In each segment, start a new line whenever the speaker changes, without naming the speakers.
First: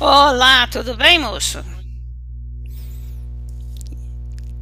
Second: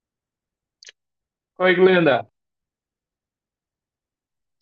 Olá, tudo bem, moço?
Oi, Glenda.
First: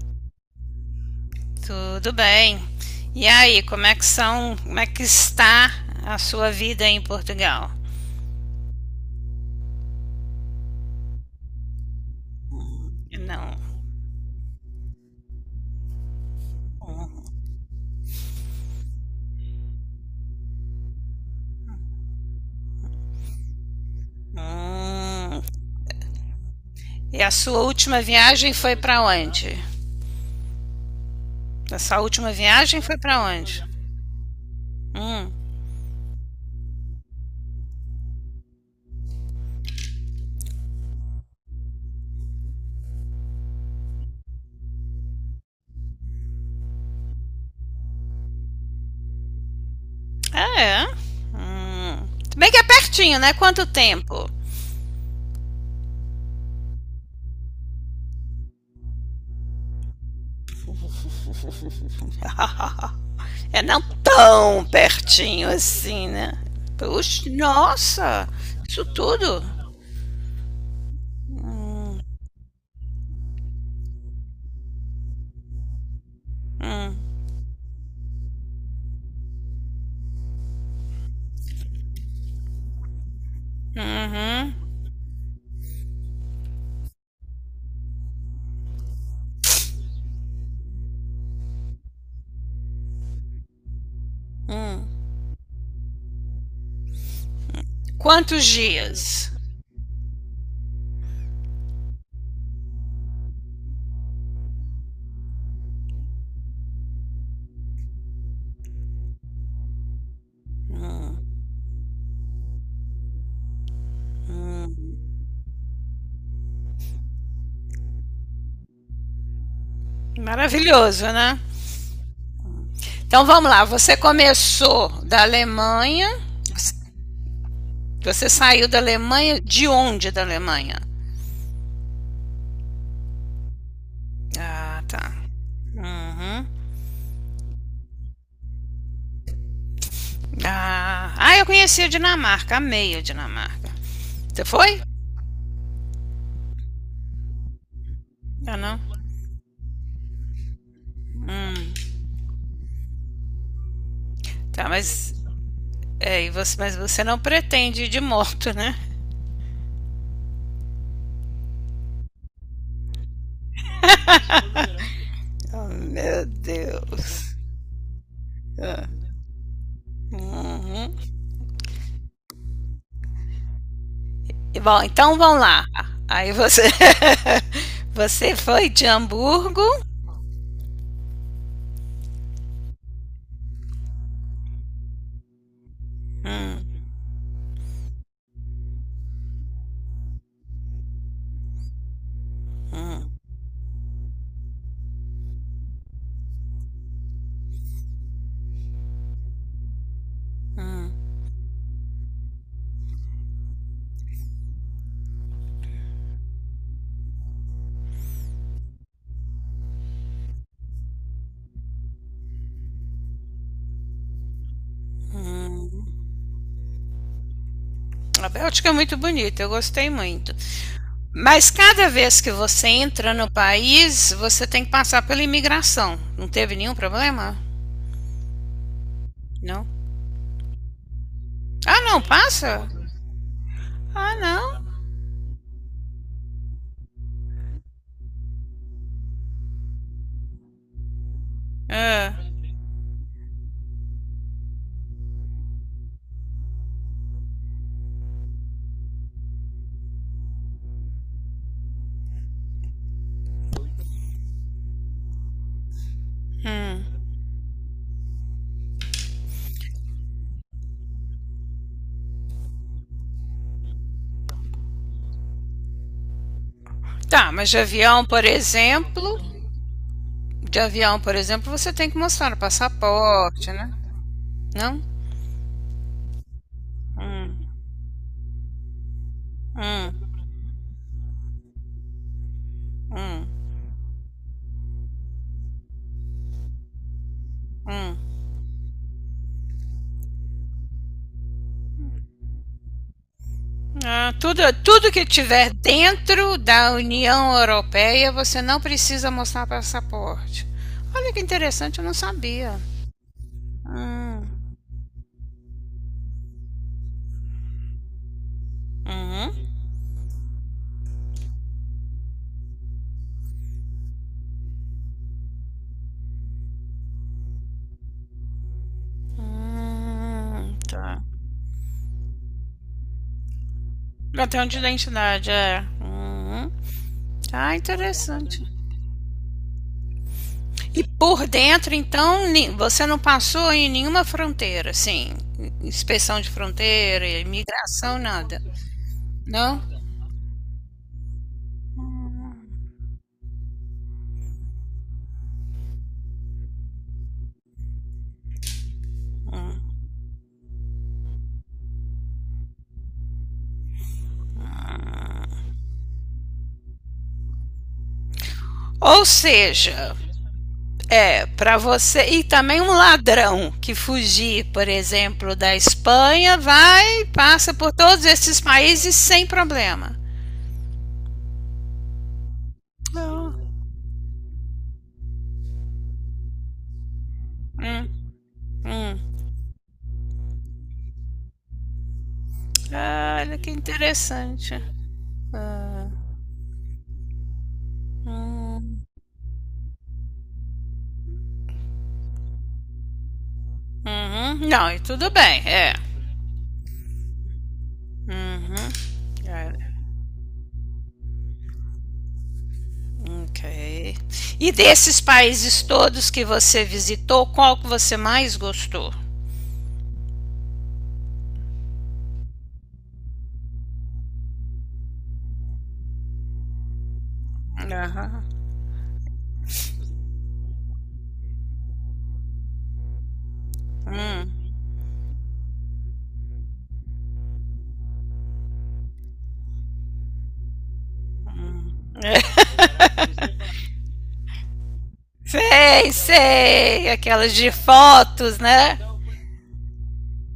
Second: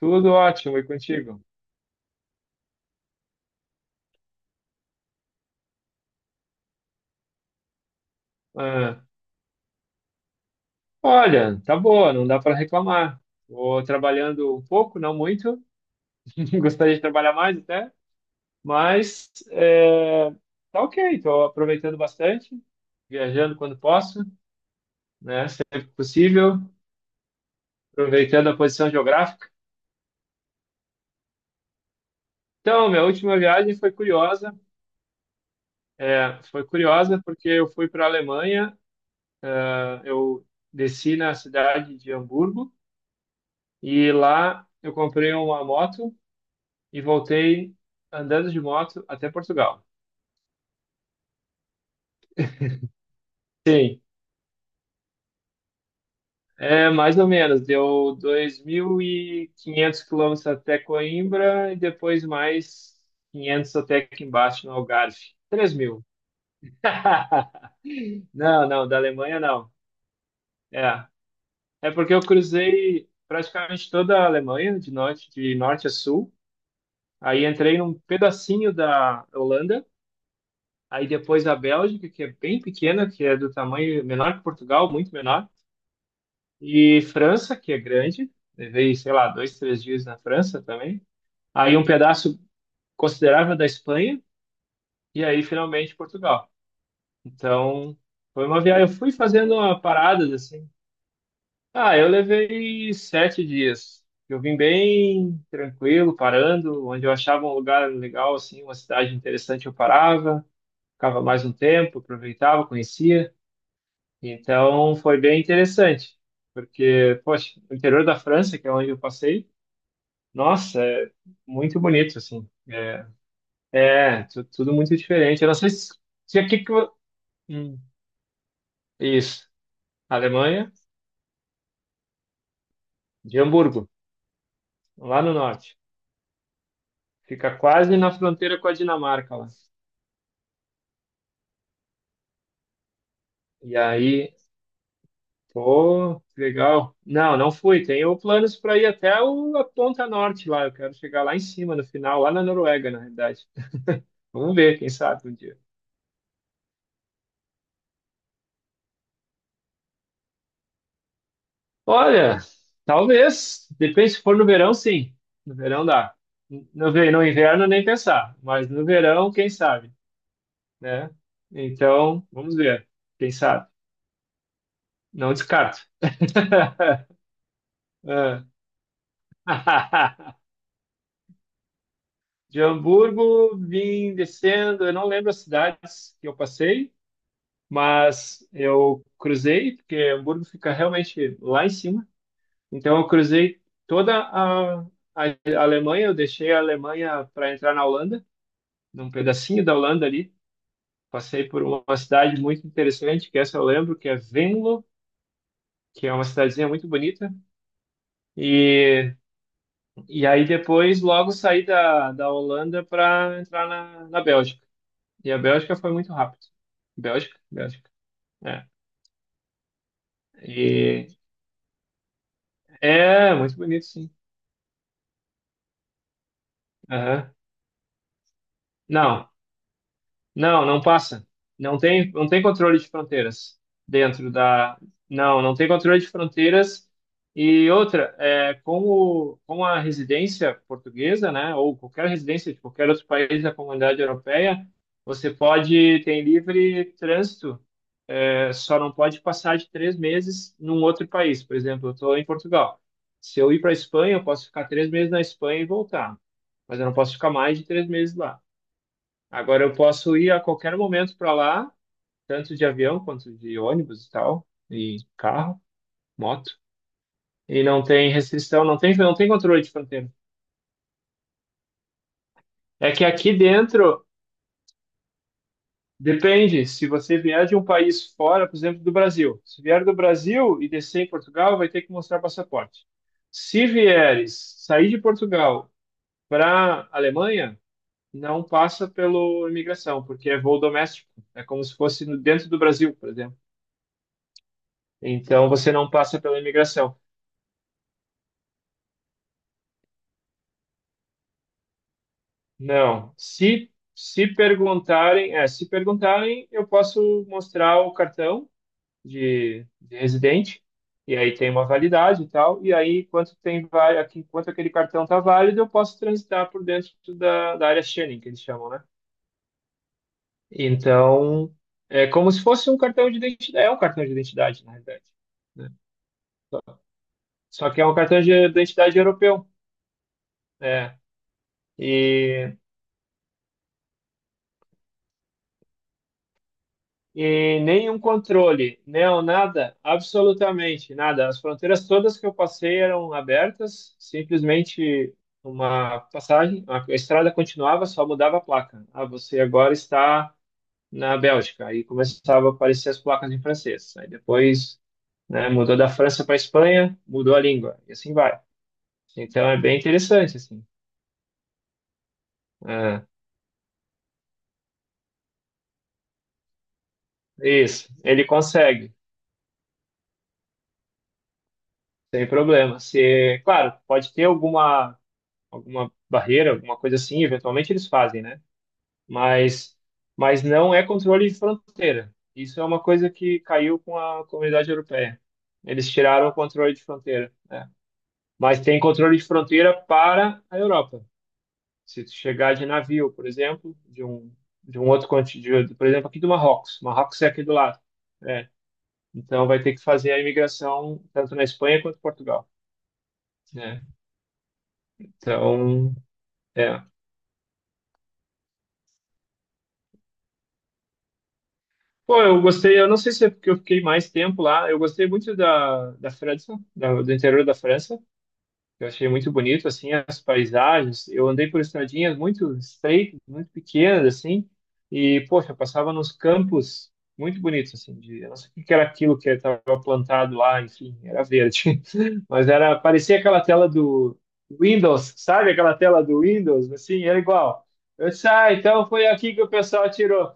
Tudo ótimo e contigo?
Tudo bem. E aí, como é que são, como é que está a sua vida em Portugal?
Ah, olha, tá boa, não dá para reclamar.
Não.
Vou trabalhando um pouco, não muito. Gostaria de trabalhar mais até, mas é, tá ok. Estou aproveitando bastante, viajando quando posso,
Hum.
né? Sempre que possível,
E a sua última
aproveitando
viagem
a
foi
posição
para
geográfica.
onde? Essa última viagem
Então,
foi
minha
para
última
onde?
viagem foi curiosa.
Hum.
É, foi curiosa porque eu fui para a Alemanha. Ah, eu desci na cidade de Hamburgo. E lá eu comprei uma moto e voltei andando de moto até Portugal.
Ah, é? Hum. Se bem que é pertinho, né? Quanto
Sim,
tempo?
é mais ou menos. Deu 2.500 quilômetros até Coimbra e depois mais
É,
500
não
até aqui
tão
embaixo no Algarve.
pertinho
3.000.
assim, né? Puxa, nossa,
Não,
isso
não, da Alemanha
tudo.
não. É, é, porque eu cruzei praticamente toda a Alemanha, de norte a sul.
Hum,
Aí entrei num pedacinho da Holanda. Aí depois a Bélgica, que é bem pequena, que é do tamanho menor que
uhum,
Portugal, muito menor. E França, que é grande. Levei, sei lá, dois, três dias na França também. Aí um pedaço considerável da Espanha.
hum.
E aí, finalmente, Portugal. Então,
Quantos
foi uma viagem. Eu fui
dias?
fazendo uma parada, assim. Ah, eu levei 7 dias. Eu vim bem tranquilo, parando. Onde eu achava um lugar legal, assim, uma cidade interessante, eu parava. Ficava mais um tempo, aproveitava, conhecia. Então foi bem interessante, porque, poxa, o interior da França, que é onde eu passei, nossa, é
Maravilhoso, né?
muito bonito, assim. É,
Então vamos lá. Você
é tudo
começou
muito
da
diferente. Eu não sei se,
Alemanha.
se aqui que. Hum.
Você saiu da Alemanha.
Isso,
De onde da
Alemanha,
Alemanha?
de Hamburgo,
Ah, tá.
lá no norte.
Uhum.
Fica quase na fronteira com a Dinamarca lá.
Ah, ah, eu conheci a Dinamarca. Amei a Dinamarca.
E aí,
Você foi?
pô, que legal. Não, não fui. Tenho planos
Ah,
para
não.
ir até a ponta norte lá. Eu quero chegar lá em
Hum,
cima, no final, lá na Noruega, na realidade. Vamos
tá,
ver, quem
mas.
sabe um dia.
É, e você, mas você não pretende ir de moto, né?
Olha, talvez. Depende se for no verão, sim. No
Oh,
verão dá.
meu
No
Deus.
inverno nem pensar, mas no
Ah.
verão, quem sabe,
Uhum.
né? Então, vamos ver. Quem sabe?
E bom, então
Não
vamos lá.
descarto.
Aí você você
Ah.
foi de Hamburgo.
De Hamburgo, vim descendo. Eu não lembro as cidades que eu
Hum,
passei, mas eu cruzei, porque Hamburgo fica realmente lá em cima. Então, eu
hum,
cruzei toda a Alemanha, eu deixei a Alemanha para entrar na Holanda, num pedacinho da Holanda ali.
hum,
Passei por uma cidade muito interessante, que essa eu lembro, que é Venlo, que é uma cidadezinha muito bonita. E, e aí depois, logo saí da Holanda para entrar na Bélgica. E a Bélgica
hum.
foi muito rápido. Bélgica, Bélgica.
A
É,
Bélgica é muito bonita, eu gostei muito.
e,
Mas cada vez que você entra no
é muito bonito, sim.
país, você tem que passar pela imigração. Não teve nenhum
Aham.
problema?
Não,
Não.
não, não passa. Não
Ah, não,
tem, não tem
passa?
controle de fronteiras
Ah,
dentro
não.
da. Não, não tem controle de fronteiras. E outra, como a residência portuguesa, né, ou qualquer
É,
residência de qualquer outro país da comunidade europeia, você pode ter livre trânsito, só não pode passar de 3 meses num outro país. Por exemplo, eu estou em Portugal. Se eu ir para a Espanha, eu posso ficar 3 meses na Espanha e voltar, mas
hum.
eu não posso ficar mais de 3 meses lá. Agora eu posso ir a qualquer momento para lá tanto de avião quanto de ônibus e tal, e carro, moto.
Tá, mas de
E não
avião,
tem
por
restrição, não tem, não
exemplo,
tem controle de fronteira.
de avião, por exemplo, você tem que mostrar o
É que aqui
passaporte, né?
dentro,
Não?
depende, se você vier
Hum,
de um país fora, por exemplo, do Brasil. Se vier do
hum,
Brasil e descer em Portugal, vai ter que mostrar passaporte.
hum.
Se vieres sair de Portugal para Alemanha,
Hum.
não passa pelo imigração, porque é voo doméstico. É como se fosse dentro do Brasil, por exemplo.
Ah, tudo, tudo que
Então
tiver
você não passa
dentro
pela
da
imigração.
União Europeia, você não precisa mostrar passaporte. Olha que interessante, eu não sabia.
Não. Se
Hum,
perguntarem, se perguntarem, eu posso mostrar o cartão
uhum.
de residente, e aí tem uma validade e tal, e aí, enquanto tem, enquanto aquele cartão está válido, eu posso transitar por dentro da área Schengen, que eles chamam, né?
Tá.
Então, é como se fosse um cartão de identidade, é um cartão de
Cartão de
identidade, na realidade,
identidade, é.
né?
Uhum. Ah,
Só que é um cartão de
interessante.
identidade europeu,
E por dentro, então,
né?
você não passou em nenhuma fronteira, sim, inspeção de fronteira,
E
imigração,
nenhum
nada,
controle, não,
não?
nada, absolutamente nada. As fronteiras todas que eu passei eram abertas, simplesmente uma passagem, a estrada continuava, só mudava a placa. Ah, você agora está na Bélgica. Aí começava a aparecer as placas em francês. Aí depois, né, mudou da França para a Espanha, mudou a língua, e assim vai.
Ou
Então é bem
seja,
interessante, assim.
é, para você. E também um
É,
ladrão que fugir, por exemplo, da Espanha, vai, passa por
isso,
todos
ele
esses
consegue,
países sem problema.
sem problema. Se,
Não.
claro, pode ter alguma barreira, alguma coisa assim, eventualmente eles
Hum,
fazem, né?
hum.
Mas, mas, não é controle de fronteira. Isso é uma coisa
Olha
que
que
caiu com a
interessante.
comunidade europeia.
Ah,
Eles tiraram o controle de fronteira, né? Mas tem
hum,
controle de fronteira para a Europa. Se tu chegar de navio, por exemplo, de um,
uhum. Não,
de
e
um outro
tudo bem, é.
continente, por exemplo, aqui do Marrocos. Marrocos é aqui do lado, né?
Uhum.
Então
Olha,
vai ter que fazer a imigração tanto na Espanha quanto em Portugal, né?
ok. E desses países
Então,
todos que você
é.
visitou, qual que você mais gostou?
Pô, eu gostei, eu não sei se é porque eu fiquei mais tempo lá, eu gostei muito da França, do interior da França,
Aham.
eu achei muito bonito, assim, as paisagens, eu andei por estradinhas muito estreitas, muito pequenas,
Hum.
assim, e, poxa, eu passava nos campos muito bonitos, assim, eu não sei o que que era aquilo que estava plantado lá, enfim, era verde,
É.
mas parecia aquela tela do Windows, sabe aquela
Sei,
tela do Windows,
sei.
assim, era
Aquelas de
igual. Eu disse,
fotos,
ah,
né?
então foi aqui que o pessoal tirou.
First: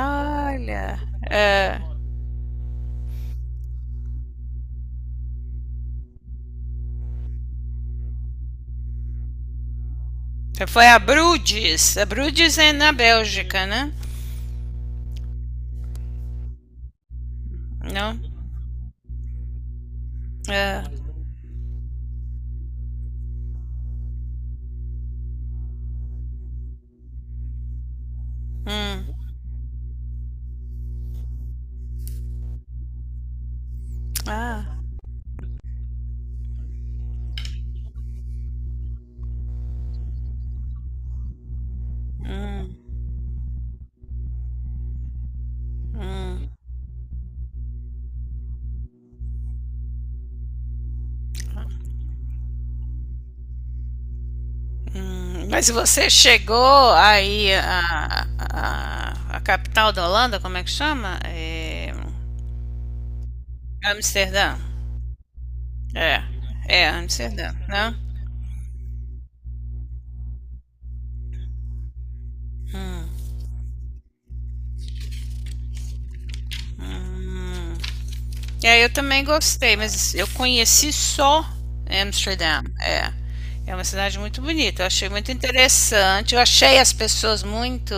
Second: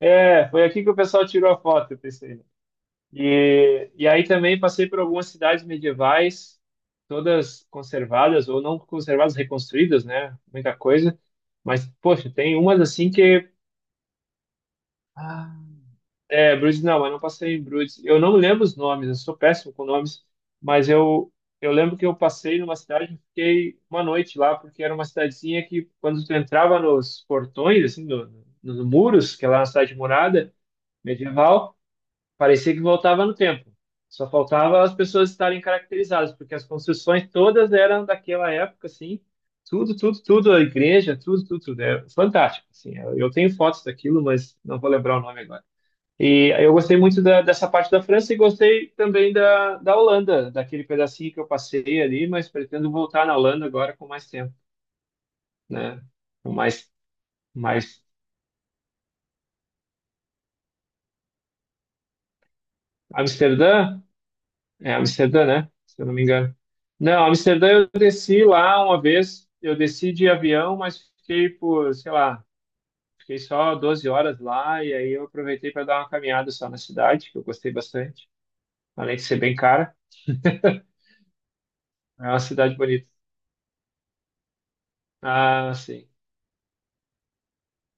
É, foi aqui que o pessoal tirou a
É.
foto, eu pensei. E aí também passei por algumas cidades medievais, todas conservadas, ou não conservadas, reconstruídas, né? Muita
Foi a
coisa. Mas,
Bruges. A
poxa, tem
Brudes é
umas
na
assim que.
Bélgica, né?
Ah, é, Bruges não, mas não passei em Bruges.
Não?
Eu não lembro os nomes, eu sou péssimo com nomes,
É.
mas eu lembro que eu passei numa cidade e fiquei uma noite lá, porque era uma cidadezinha que, quando tu entrava nos portões, assim, no, nos
Hum.
muros, que é lá na cidade murada, medieval. Parecia que voltava no tempo. Só
Ah.
faltava as pessoas estarem caracterizadas, porque as construções todas eram daquela época, assim, tudo, tudo, tudo, a igreja, tudo, tudo, tudo. É fantástico,
Hum.
assim. Eu tenho fotos daquilo, mas não vou lembrar o nome agora.
Hum.
E eu gostei muito dessa parte da França e gostei também da Holanda, daquele pedacinho que eu passei ali, mas pretendo voltar na Holanda agora com mais tempo,
Hum. Mas
né?
você
Com mais,
chegou aí
mais
a capital da Holanda, como é que chama? É...
Amsterdã.
Amsterdã.
É Amsterdã, né? Se eu não
É.
me engano.
É,
Não,
Amsterdã,
Amsterdã eu
né?
desci lá uma vez, eu desci de avião, mas fiquei por, sei lá, fiquei só 12 horas lá e aí eu aproveitei para dar uma caminhada só na cidade, que eu gostei bastante,
É, eu
além de
também
ser bem
gostei,
cara,
mas eu conheci só
é uma
Amsterdã.
cidade bonita.
É, é uma cidade muito bonita. Eu achei muito
Ah, sim.
interessante. Eu achei as pessoas muito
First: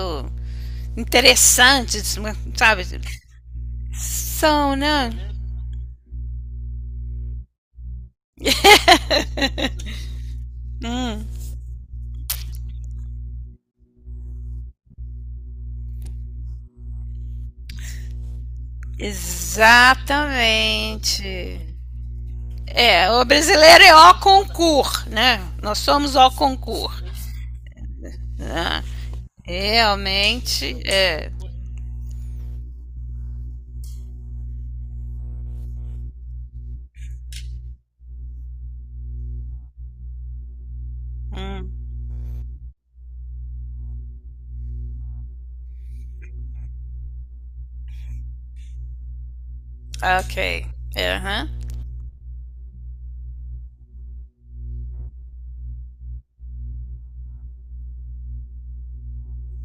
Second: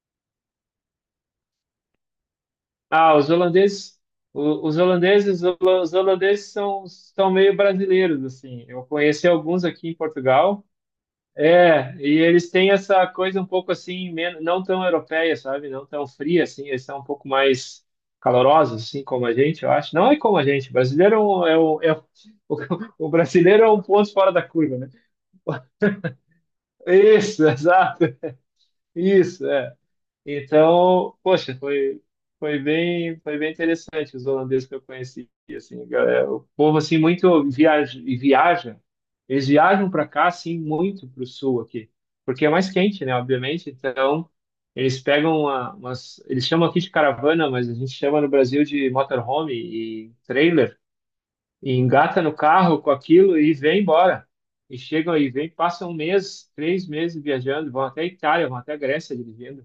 interessantes, mu- sabe?
Ah, os holandeses,
São, né?
os holandeses são, meio brasileiros, assim. Eu conheci alguns aqui em Portugal.
Hum,
É, e eles têm essa coisa um pouco assim, não tão europeia, sabe? Não tão fria, assim, eles são um pouco mais calorosos, assim, como a gente, eu acho. Não é como a gente, brasileiro é o
exatamente.
é um- o
É, o
brasileiro é um
brasileiro é
ponto
o
fora da curva, né?
concur, né? Nós somos o concur,
Isso, exato,
né?
isso, é.
Realmente,
Então,
é.
poxa, foi bem interessante os holandeses que eu conheci, assim, galera, o povo assim muito viaja, e viaja, eles viajam para cá assim muito para o sul
Hum,
aqui, porque é mais quente, né, obviamente, então eles pegam eles chamam aqui de caravana, mas a gente chama no Brasil de motorhome e
ok.
trailer,
É, aham.
e engata no carro com aquilo e vem embora. E chegam aí, vem, passam um mês, 3 meses viajando, vão até a Itália, vão até a Grécia dirigindo.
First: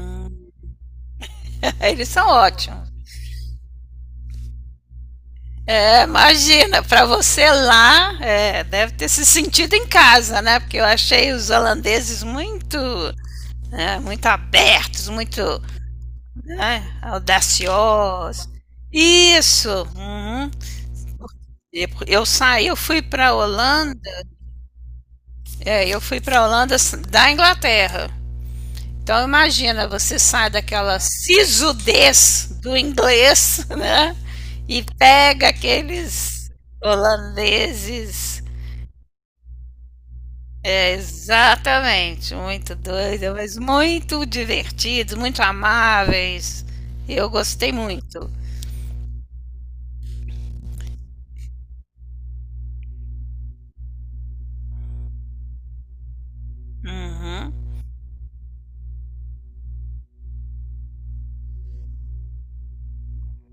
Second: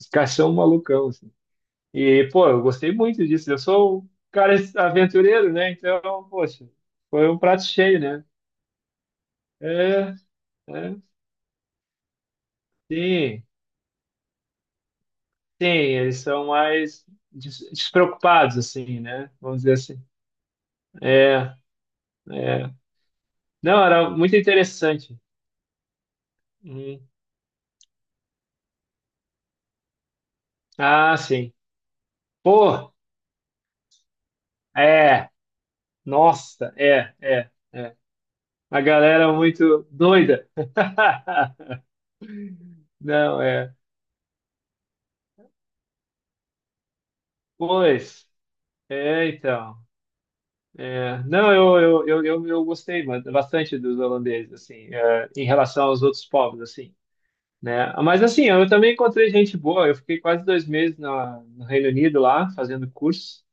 Os caras são malucão, assim.
Eles são
E, pô, eu
ótimos.
gostei muito disso. Eu sou um cara aventureiro, né?
É,
Então, poxa,
imagina, para
foi um
você
prato cheio,
lá,
né?
é, deve ter se sentido em
É,
casa, né? Porque eu
é,
achei os holandeses muito,
sim,
né, muito abertos, muito,
sim, eles são
né,
mais
audaciosos.
despreocupados, assim, né? Vamos
Isso.
dizer assim.
Uhum.
É,
E eu saí,
é.
eu fui para
Não,
Holanda,
era muito interessante.
é, eu fui para Holanda
Hum.
da Inglaterra. Então imagina, você sai daquela
Ah, sim.
sisudez do
Pô,
inglês, né? E
é,
pega aqueles
nossa, é, é, é.
holandeses.
A galera muito doida.
É, exatamente, muito doida,
Não,
mas
é.
muito divertidos, muito amáveis. Eu gostei
Pois,
muito.
é, então. É, não, eu gostei bastante dos holandeses, assim, é, em relação aos outros povos, assim,
Uhum,
né? Mas, assim, eu também encontrei gente boa. Eu fiquei quase 2 meses no Reino Unido lá, fazendo curso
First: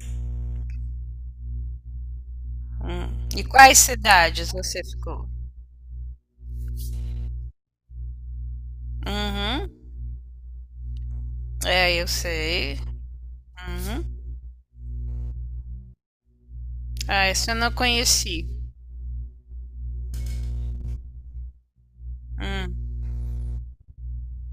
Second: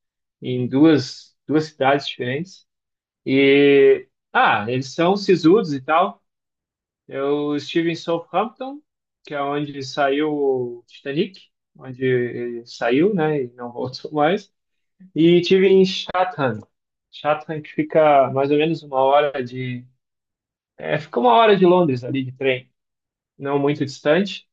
em duas cidades diferentes.
hum. E quais
E,
cidades
ah,
você
eles são
ficou?
sisudos e tal. Eu estive em Southampton, que é
Uhum.
onde saiu o Titanic,
É,
onde
eu
ele
sei.
saiu, né, e não
Uhum.
voltou mais. E tive em Chatham.
Ah, essa eu
Chatham
não
que fica
conheci.
mais ou menos uma hora de, é, fica uma hora de Londres ali de trem,
Hum,
não muito distante.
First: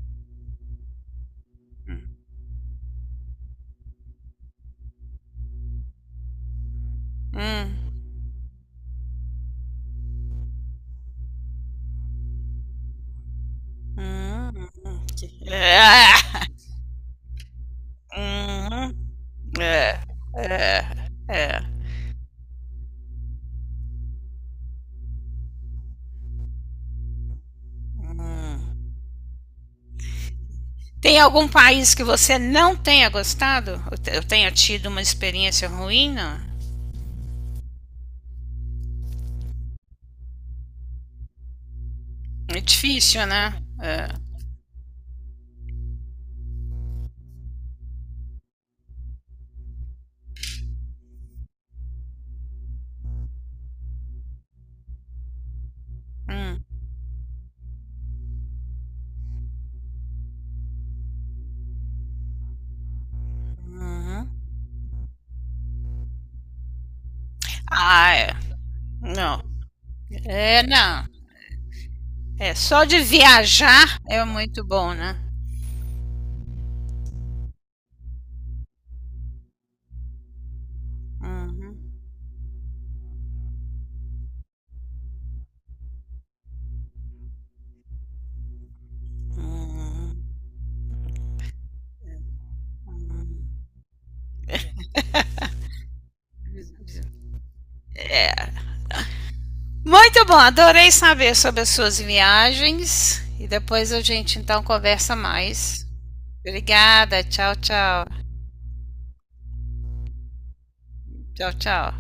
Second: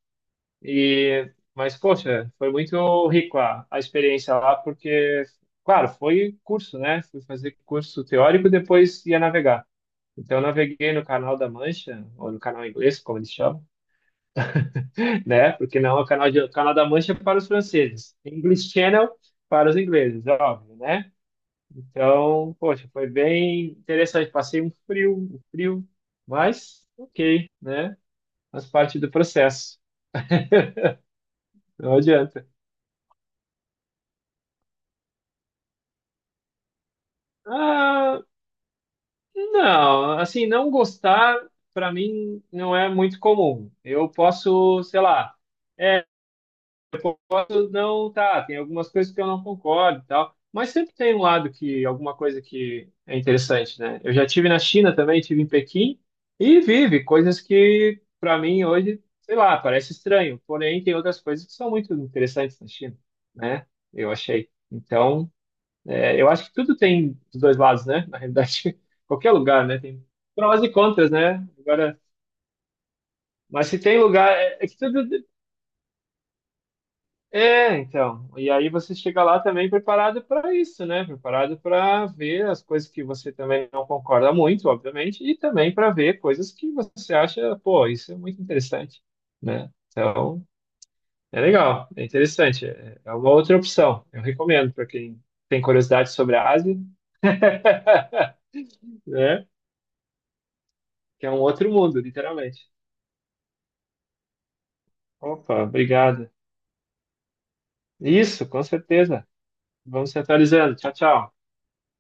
E mas poxa, foi muito rico a experiência lá porque, claro, foi curso, né? Fui fazer
hum,
curso teórico, depois ia navegar. Então eu naveguei no Canal da Mancha ou no Canal Inglês, como eles chamam,
Que-
né? Porque não, é
Ah!
o Canal da Mancha é para os franceses, English Channel
Uhum.
para os
É,
ingleses, é óbvio,
é,
né?
é.
Então, poxa, foi bem interessante. Passei um frio, mas ok, né? Faz parte do processo.
Tem algum país
Não
que você
adianta.
não tenha gostado? Eu tenha tido uma experiência ruim? Não?
Ah, não, assim, não gostar, para mim,
É
não é muito
difícil, né?
comum. Eu
É.
posso, sei lá. É, não, tá, tem algumas coisas que eu não concordo e tal, mas sempre tem um lado que, alguma coisa que é interessante, né? Eu já tive na China também, tive em Pequim, e vive coisas que, para mim, hoje, sei lá, parece estranho, porém tem outras coisas que são muito interessantes na China, né? Eu
Uhum.
achei. Então, é, eu acho que tudo tem dos dois lados, né?
Ah,
Na
é.
realidade, qualquer
Não.
lugar, né? Tem prós
É,
e
não.
contras, né? Agora,
É, só de
mas se
viajar
tem
é
lugar, é
muito
é que
bom,
tudo.
né?
É, então. E aí você chega lá também preparado para isso, né? Preparado
Uhum.
para ver as coisas que você também não concorda muito, obviamente, e também para ver coisas que você acha, pô, isso é muito interessante, né?
Uhum.
Então, é legal, é interessante, é uma outra opção. Eu recomendo para quem tem curiosidade sobre a Ásia, né?
Muito bom, adorei
Que é
saber
um
sobre as
outro
suas
mundo, literalmente.
viagens. E depois a gente então conversa
Opa,
mais.
obrigado.
Obrigada, tchau, tchau.
Isso, com certeza. Vamos se atualizando. Tchau, tchau.
Tchau, tchau.